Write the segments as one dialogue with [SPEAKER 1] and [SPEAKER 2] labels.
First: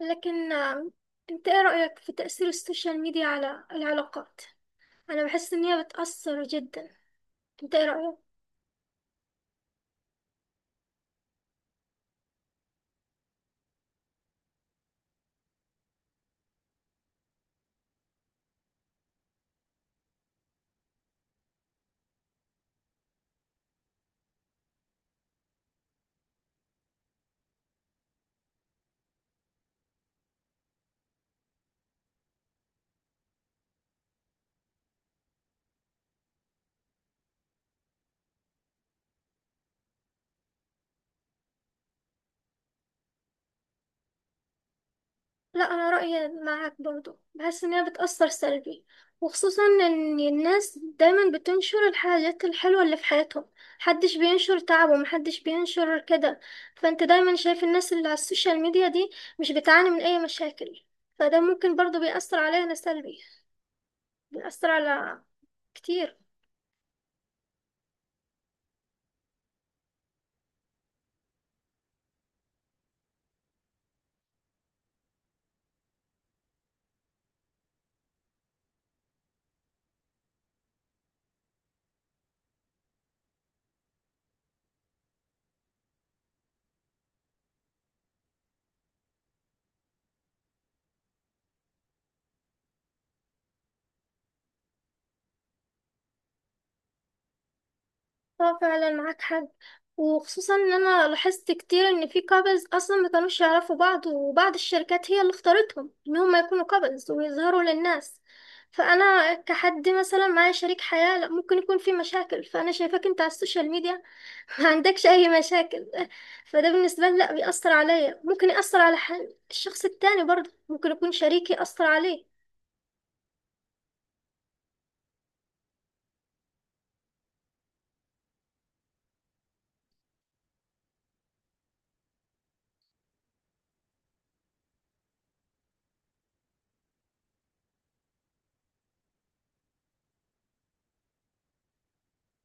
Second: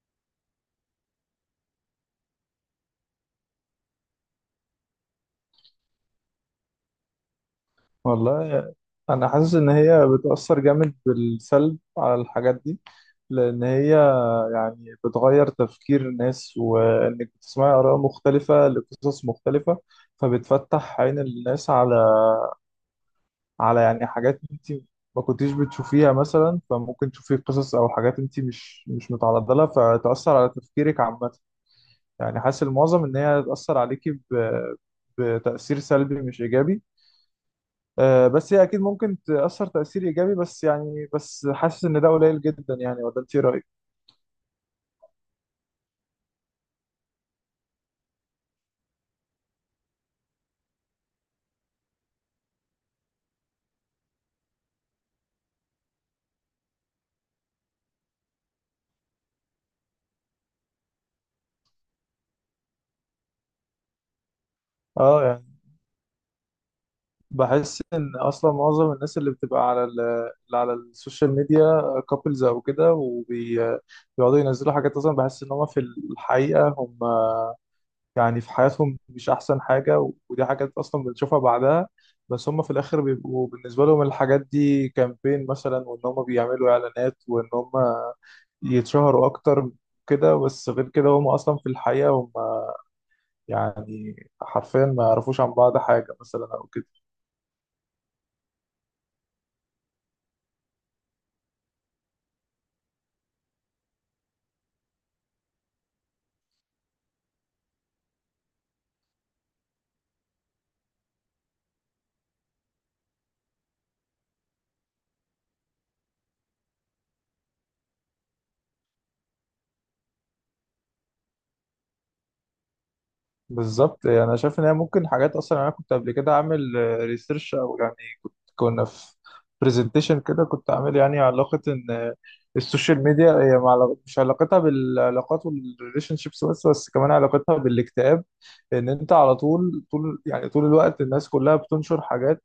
[SPEAKER 1] لكن انت ايه رأيك في تأثير السوشيال ميديا على العلاقات؟ انا بحس ان هي بتأثر جدا. انت ايه رأيك؟
[SPEAKER 2] والله، انا حاسس ان هي بتأثر جامد بالسلب على الحاجات دي. لان هي يعني بتغير تفكير الناس، وانك بتسمعي اراء مختلفة لقصص مختلفة. فبتفتح عين الناس على يعني حاجات انت ما كنتيش بتشوفيها مثلا. فممكن تشوفي قصص او حاجات انت مش متعرضة لها، فتأثر على تفكيرك عامة. يعني حاسس المعظم ان هي هتأثر عليكي بتأثير سلبي مش ايجابي. بس هي اكيد ممكن تاثر تاثير ايجابي. بس يعني حاسس ان ده قليل جدا يعني. ولا انت إيه رايك؟
[SPEAKER 1] لا انا رأيي معاك برضو، بحس ان هي بتأثر سلبي. وخصوصا ان الناس دايما بتنشر الحاجات الحلوة اللي في حياتهم، محدش بينشر تعبه، محدش بينشر كده. فانت دايما شايف الناس اللي على السوشيال ميديا دي مش بتعاني من اي مشاكل، فده ممكن برضو بيأثر علينا سلبي، بيأثر على
[SPEAKER 2] اه يعني
[SPEAKER 1] كتير.
[SPEAKER 2] بحس ان اصلا معظم الناس اللي بتبقى اللي على السوشيال ميديا، كابلز او كده، وبيقعدوا ينزلوا حاجات. اصلا بحس ان هم في الحقيقه هم يعني في حياتهم مش أحسن حاجة، ودي حاجات أصلا بنشوفها بعدها. بس هم في الآخر بيبقوا بالنسبة لهم الحاجات دي كامبين مثلا، وإن هم بيعملوا إعلانات، وإن هم يتشهروا أكتر كده. بس غير كده، هم أصلا في الحقيقة هم يعني حرفيا ما يعرفوش عن بعض حاجة مثلا أو كده.
[SPEAKER 1] اه فعلا معاك حق. وخصوصا ان انا لاحظت كتير ان في كابلز اصلا ما كانوش يعرفوا بعض، وبعض الشركات هي اللي اختارتهم ان هم يكونوا كابلز ويظهروا للناس. فانا كحد مثلا معايا شريك حياة لا ممكن يكون في مشاكل، فانا شايفاك انت على السوشيال ميديا ما عندكش اي مشاكل، فده بالنسبة لي لا بيأثر عليا. ممكن يأثر على الشخص التاني برضه، ممكن يكون شريكي أثر عليه.
[SPEAKER 2] بالظبط، يعني أنا شايف إن هي ممكن حاجات أصلا. يعني أنا كنت قبل كده أعمل ريسيرش، أو يعني كنا في برزنتيشن كده، كنت عامل يعني علاقة إن السوشيال ميديا هي مش علاقتها بالعلاقات والريليشن شيبس بس بس كمان علاقتها بالاكتئاب. إن أنت على طول يعني طول الوقت الناس كلها بتنشر حاجات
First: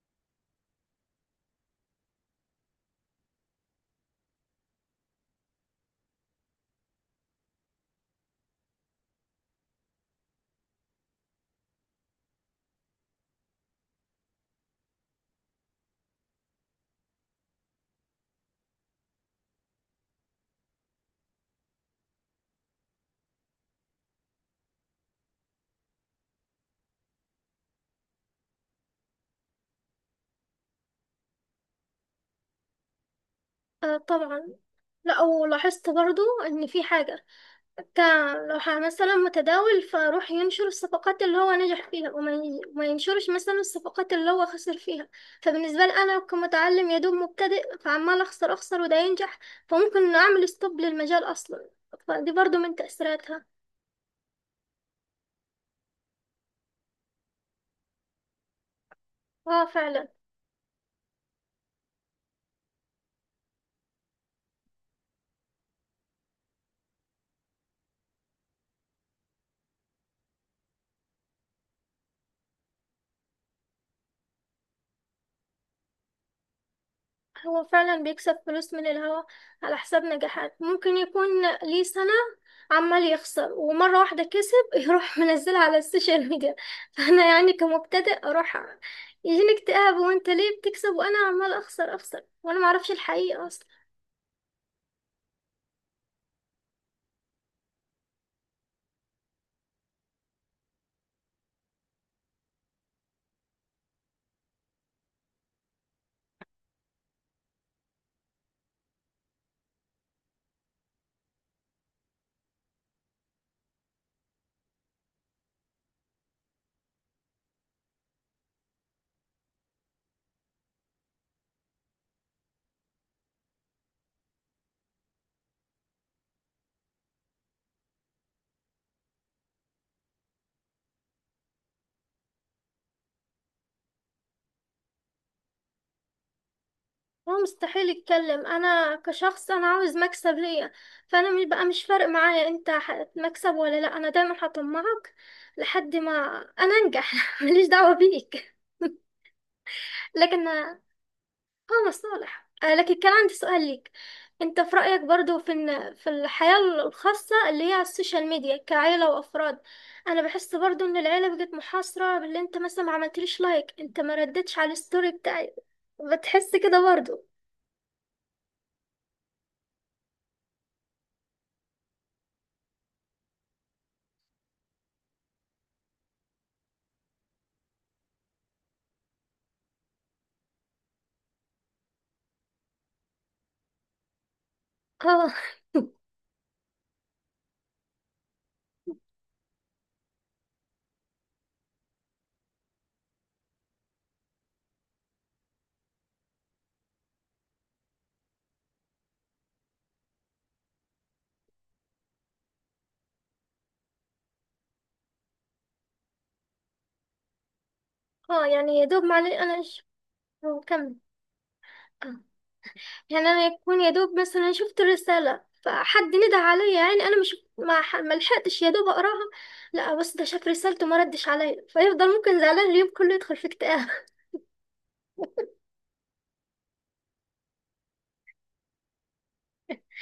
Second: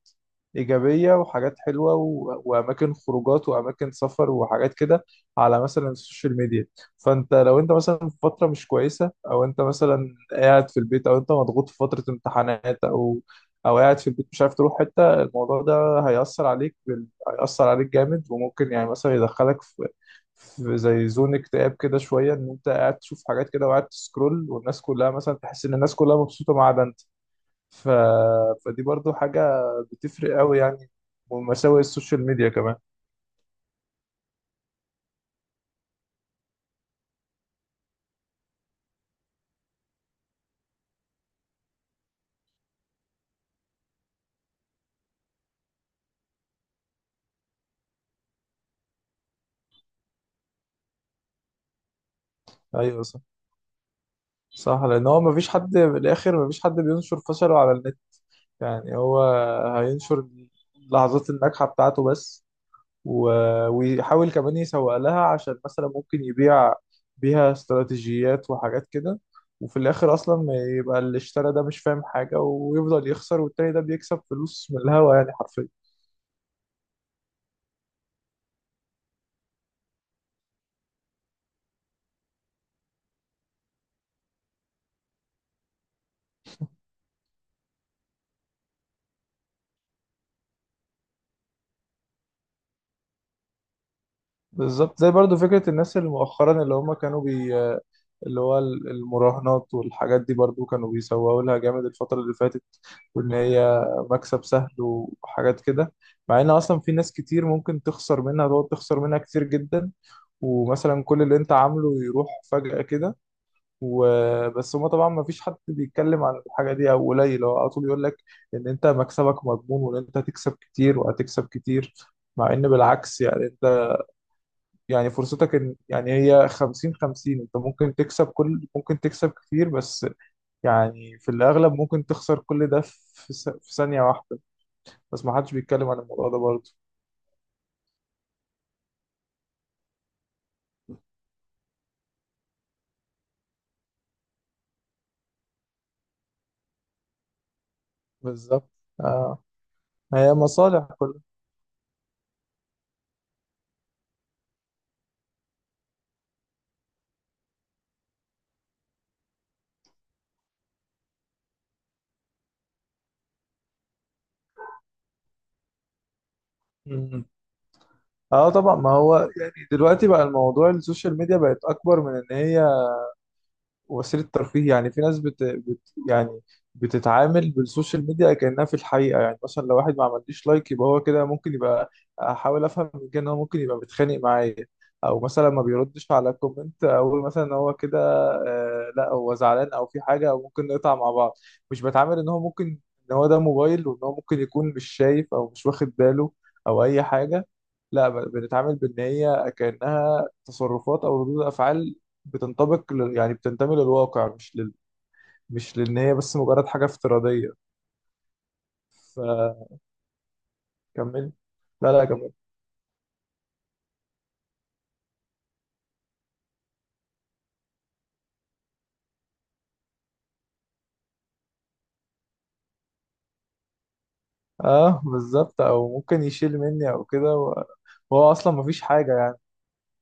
[SPEAKER 2] إيجابية وحاجات حلوة، وأماكن خروجات وأماكن سفر وحاجات كده على مثلا السوشيال ميديا. فأنت لو أنت مثلا في فترة مش كويسة، أو أنت مثلا قاعد في البيت، أو أنت مضغوط في فترة امتحانات، أو أو قاعد في البيت مش عارف تروح حتة، الموضوع ده هيأثر عليك جامد. وممكن يعني مثلا يدخلك في في زي زون اكتئاب كده شوية، ان انت قاعد تشوف حاجات كده وقاعد تسكرول، والناس كلها مثلا، تحس ان الناس كلها مبسوطة ما عدا انت. ف... فدي برضو حاجة بتفرق قوي يعني، ومساوئ السوشيال ميديا كمان.
[SPEAKER 1] آه طبعا. لا ولاحظت برضه ان في حاجة كلو مثلا متداول، فاروح ينشر الصفقات اللي هو نجح فيها وما ينشرش مثلا الصفقات اللي هو خسر فيها. فبالنسبة لي أنا كمتعلم يا دوب مبتدئ، فعمال أخسر وده ينجح، فممكن أعمل ستوب للمجال أصلا. فدي برضو من
[SPEAKER 2] ايوه، صح،
[SPEAKER 1] تأثيراتها.
[SPEAKER 2] صح. لان هو مفيش حد في الاخر مفيش حد بينشر فشله على النت. يعني هو
[SPEAKER 1] اه فعلا.
[SPEAKER 2] هينشر اللحظات الناجحة بتاعته بس، ويحاول كمان يسوق لها عشان مثلا ممكن يبيع بيها استراتيجيات وحاجات كده. وفي الاخر اصلا ما يبقى اللي اشترى ده مش فاهم حاجه ويفضل يخسر، والتاني ده بيكسب فلوس من الهوا يعني حرفيا.
[SPEAKER 1] هو فعلا بيكسب فلوس من الهوا، على حساب نجاحات ممكن يكون ليه سنة عمال يخسر ومرة واحدة كسب، يروح منزلها على السوشيال ميديا. فأنا يعني كمبتدئ أروح يجيني اكتئاب، وانت ليه بتكسب وأنا عمال أخسر، وأنا معرفش الحقيقة أصلا.
[SPEAKER 2] بالظبط، زي برضو فكره الناس اللي مؤخرا اللي هم كانوا بي اللي هو المراهنات والحاجات دي، برضو كانوا بيسوقوا لها جامد الفتره اللي فاتت. وان هي مكسب سهل وحاجات كده، مع ان اصلا في ناس كتير ممكن تخسر منها، تقعد تخسر منها كتير جدا. ومثلا كل اللي انت عامله يروح فجأة كده. وبس هما طبعا ما فيش حد بيتكلم عن الحاجة دي، او قليل. هو على طول يقول لك ان انت مكسبك مضمون، وان انت هتكسب كتير وهتكسب كتير. مع ان بالعكس، يعني انت يعني فرصتك ان يعني هي 50/50. انت ممكن تكسب كل ممكن تكسب كتير، بس يعني في الاغلب ممكن تخسر كل ده في ثانية واحدة. بس ما حدش بيتكلم عن الموضوع ده برضه.
[SPEAKER 1] هو مستحيل يتكلم. أنا كشخص أنا عاوز مكسب ليا، فأنا بقى مش فارق معايا انت هتكسب ولا لأ، أنا دايما هطمعك لحد ما أنا أنجح ماليش دعوة بيك.
[SPEAKER 2] بالظبط. آه. هي
[SPEAKER 1] لكن
[SPEAKER 2] مصالح
[SPEAKER 1] اه مصالح. آه، لكن كان عندي سؤال ليك. انت في رأيك برضو في ان في الحياة الخاصة اللي هي على السوشيال ميديا كعيلة وافراد، انا بحس برضو ان العيلة بقت محاصرة باللي انت مثلا ما عملتليش لايك، انت ما ردتش على الستوري بتاعي. بتحس كده برضو؟
[SPEAKER 2] كلها. اه، طبعا. ما هو يعني دلوقتي بقى الموضوع، السوشيال ميديا بقت اكبر من ان هي وسيلة ترفيه. يعني في ناس يعني بتتعامل بالسوشيال ميديا كأنها في الحقيقة. يعني مثلا لو واحد ما عمليش لايك، يبقى هو كده ممكن يبقى، أحاول أفهم من كده إن هو ممكن يبقى متخانق معايا. أو
[SPEAKER 1] اه.
[SPEAKER 2] مثلا ما بيردش على كومنت، أقول مثلا إن هو كده لا، هو زعلان أو في حاجة أو ممكن نقطع مع بعض. مش بتعامل إن هو ممكن، إن هو ده موبايل، وإن هو ممكن يكون مش شايف أو مش واخد باله أو أي حاجة. لا، بنتعامل بإن هي كأنها تصرفات أو ردود أفعال يعني بتنتمي للواقع، مش لان هي بس مجرد حاجه افتراضيه.
[SPEAKER 1] اه يعني يا دوب معلش انا مش، هو كمل.
[SPEAKER 2] فكمل. لا، لا،
[SPEAKER 1] آه.
[SPEAKER 2] كمل.
[SPEAKER 1] يعني انا يكون يا دوب مثلا شفت الرساله فحد ندى عليا، يعني انا مش ما لحقتش يا دوب اقراها. لا بس ده شاف رسالته ما ردش عليا، فيفضل ممكن زعلان اليوم كله يدخل في اكتئاب.
[SPEAKER 2] اه، بالظبط. او ممكن يشيل مني او كده وهو اصلا مفيش حاجه يعني.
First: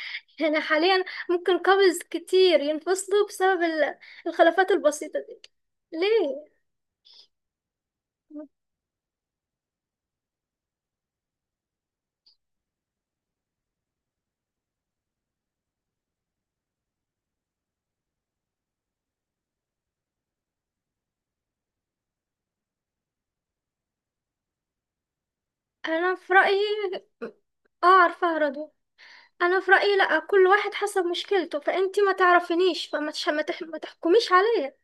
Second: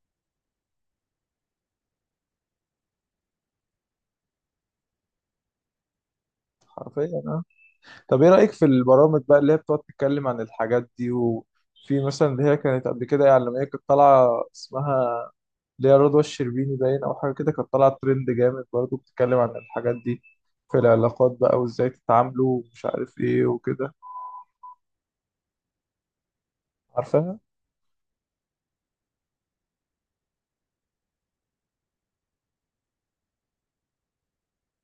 [SPEAKER 1] يعني حاليا ممكن كابلز كتير ينفصلوا بسبب الخلافات البسيطه دي. ليه؟
[SPEAKER 2] حرفيا، اه. طب ايه رايك في البرامج بقى اللي هي بتقعد تتكلم عن الحاجات دي؟ وفي مثلا اللي هي كانت قبل كده يعني، لما هي كانت طالعه، اسمها اللي هي رضوى الشربيني باين او حاجه كده، كانت طالعه ترند جامد برضه بتتكلم عن الحاجات دي في العلاقات بقى، وازاي تتعاملوا ومش عارف ايه وكده.
[SPEAKER 1] انا في رايي.
[SPEAKER 2] عارفه؟
[SPEAKER 1] اه عارفه هرده. انا في رايي لا، كل واحد حسب مشكلته، فانتي ما تعرفينيش فما تش- ما تح- ما تحكميش عليا.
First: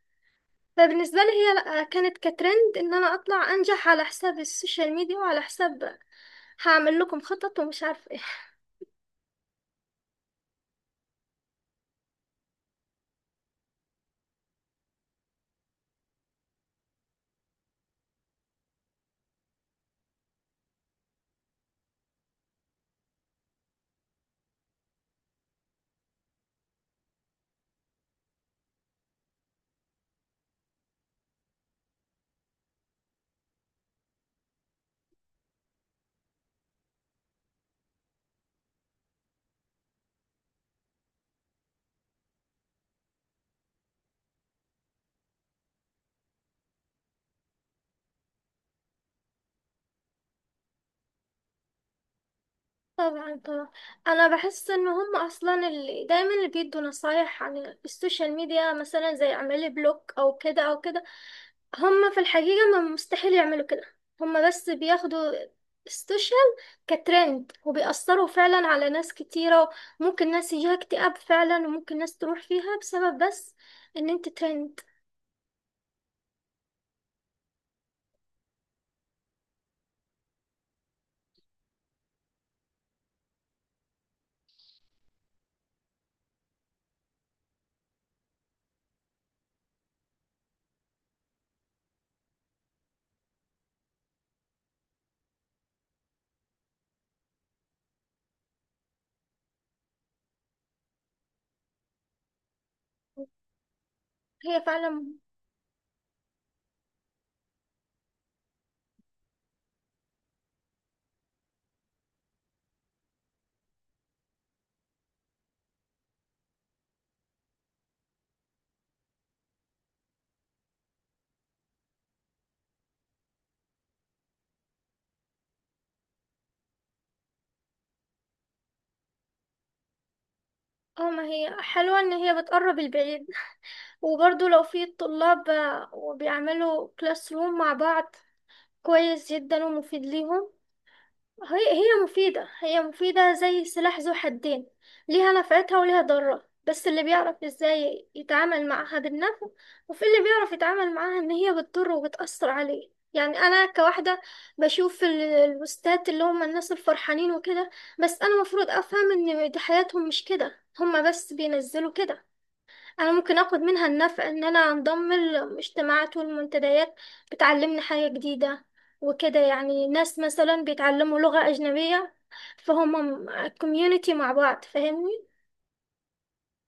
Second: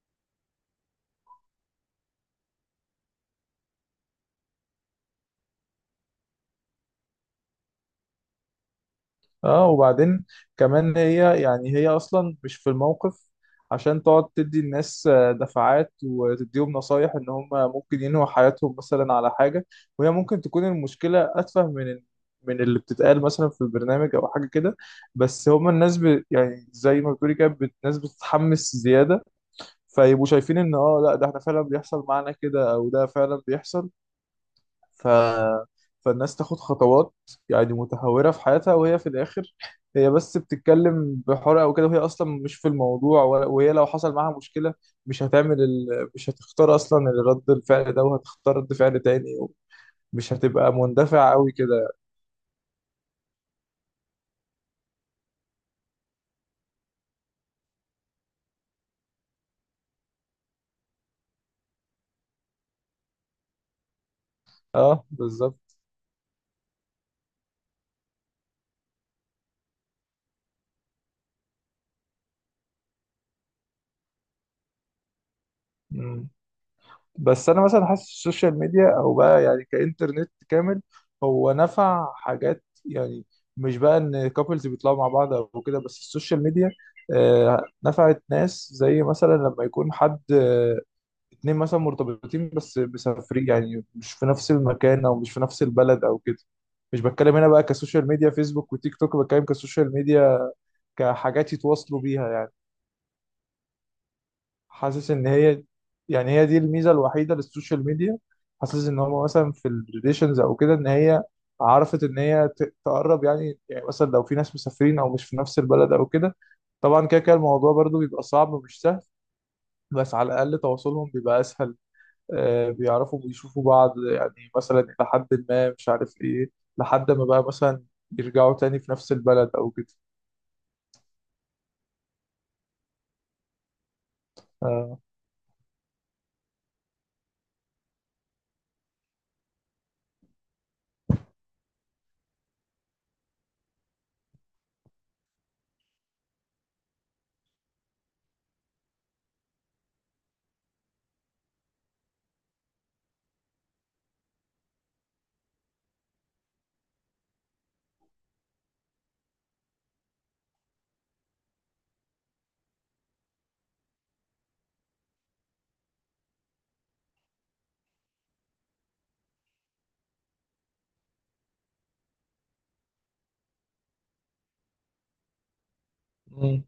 [SPEAKER 1] فبالنسبة لي هي لأ، كانت كترند ان انا اطلع انجح على حساب السوشيال ميديا، وعلى حساب هعمل لكم خطط ومش عارف ايه.
[SPEAKER 2] اه، وبعدين كمان هي يعني هي اصلا مش في الموقف عشان تقعد تدي الناس دفعات وتديهم نصايح ان هم ممكن ينهوا حياتهم مثلا على حاجة. وهي ممكن تكون المشكلة اتفه من اللي بتتقال مثلا في البرنامج او حاجة كده. بس هم الناس يعني زي ما بتقولي كده الناس بتتحمس زيادة. فيبقوا شايفين ان لا، ده احنا فعلا بيحصل معانا كده، او ده فعلا بيحصل. ف... فالناس تاخد خطوات يعني متهورة في حياتها. وهي في الآخر هي بس بتتكلم بحرقة وكده، وهي أصلا مش في الموضوع. وهي لو حصل معاها مشكلة مش هتعمل ال... مش هتختار أصلا الرد الفعل ده، وهتختار رد فعل تاني، ومش هتبقى مندفع قوي كده.
[SPEAKER 1] طبعا طبعا. انا بحس ان هم اصلا اللي دايما اللي بيدوا نصايح عن السوشيال ميديا مثلا زي اعملي بلوك او كده او كده، هم في الحقيقة ما مستحيل يعملوا كده. هم بس
[SPEAKER 2] اه،
[SPEAKER 1] بياخدوا
[SPEAKER 2] بالظبط.
[SPEAKER 1] السوشيال كترند، وبيأثروا فعلا على ناس كتيرة. ممكن ناس يجيها اكتئاب فعلا، وممكن ناس تروح فيها بسبب بس ان انت ترند.
[SPEAKER 2] بس انا مثلا حاسس السوشيال ميديا، او بقى يعني كانترنت كامل، هو نفع حاجات يعني. مش بقى ان كابلز بيطلعوا مع بعض او كده بس. السوشيال ميديا نفعت ناس، زي مثلا لما يكون حد اتنين مثلا مرتبطين بس مسافرين، يعني مش في نفس المكان او مش في نفس البلد او كده. مش بتكلم هنا بقى كسوشيال ميديا فيسبوك وتيك توك، بتكلم كسوشيال ميديا، كحاجات يتواصلوا بيها يعني.
[SPEAKER 1] هي
[SPEAKER 2] حاسس
[SPEAKER 1] فعلا.
[SPEAKER 2] ان هي يعني هي دي الميزه الوحيده للسوشيال ميديا. حاسس ان هو مثلا في الريليشنز او كده، ان هي عرفت ان هي تقرب يعني مثلا لو في ناس مسافرين او مش في نفس البلد او كده. طبعا كده كده الموضوع برضو بيبقى صعب ومش سهل، بس على الاقل تواصلهم بيبقى اسهل. آه، بيعرفوا بيشوفوا بعض يعني مثلا الى حد ما، مش عارف ايه، لحد ما بقى مثلا يرجعوا تاني في نفس البلد او كده.
[SPEAKER 1] اه ما هي حلوة ان هي بتقرب البعيد. وبرضو لو في
[SPEAKER 2] آه.
[SPEAKER 1] الطلاب آه، وبيعملوا كلاس روم مع بعض، كويس جدا ومفيد ليهم. هي مفيدة، هي مفيدة زي سلاح ذو حدين. ليها نفعتها وليها ضرها، بس اللي بيعرف ازاي يتعامل معاها بالنفع، وفي اللي بيعرف يتعامل معاها ان هي بتضره وبتأثر عليه. يعني انا كواحدة بشوف البوستات اللي هم الناس الفرحانين وكده، بس انا مفروض افهم ان دي حياتهم مش كده، هم بس بينزلوا كده. انا ممكن اخد منها النفع ان انا انضم الاجتماعات والمنتديات بتعلمني حاجة جديدة، وكده يعني ناس مثلا بيتعلموا لغة اجنبية، فهم كوميونيتي مع بعض، فاهمني؟
[SPEAKER 2] مم.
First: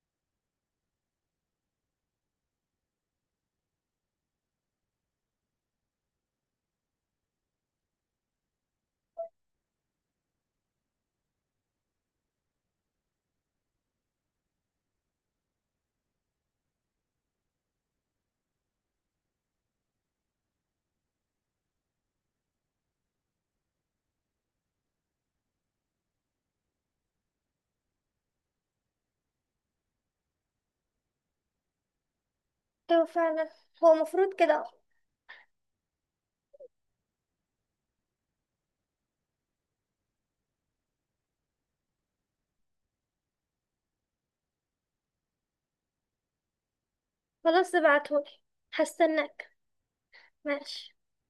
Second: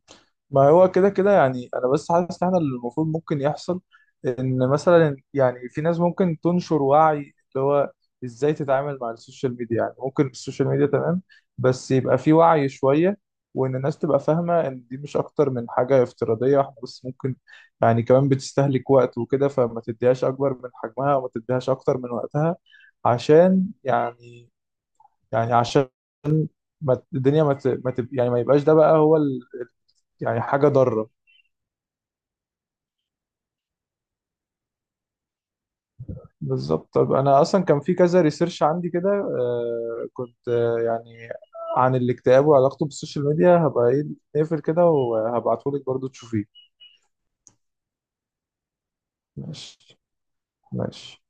[SPEAKER 2] ما هو كده كده يعني، انا بس حاسس ان احنا اللي المفروض ممكن يحصل، ان مثلا يعني في ناس ممكن تنشر وعي اللي هو ازاي تتعامل مع السوشيال ميديا. يعني ممكن السوشيال ميديا تمام، بس يبقى في وعي شوية، وان الناس تبقى فاهمة ان دي مش اكتر من حاجة افتراضية. احنا بس ممكن، يعني كمان بتستهلك وقت وكده، فما تديهاش اكبر من حجمها وما تديهاش اكتر من وقتها، عشان يعني يعني عشان ما الدنيا ما ت... ما تب... يعني ما يبقاش ده بقى هو يعني حاجة ضارة.
[SPEAKER 1] ايوه فعلا. هو مفروض كده.
[SPEAKER 2] بالظبط. طب أنا أصلا كان في كذا ريسيرش عندي كده، كنت يعني عن الاكتئاب وعلاقته بالسوشيال ميديا. هبقى إيه نقفل كده وهبعتهولك برضو تشوفيه.
[SPEAKER 1] خلاص ابعتهولي، هستناك.
[SPEAKER 2] ماشي.
[SPEAKER 1] ماشي.
[SPEAKER 2] ماشي.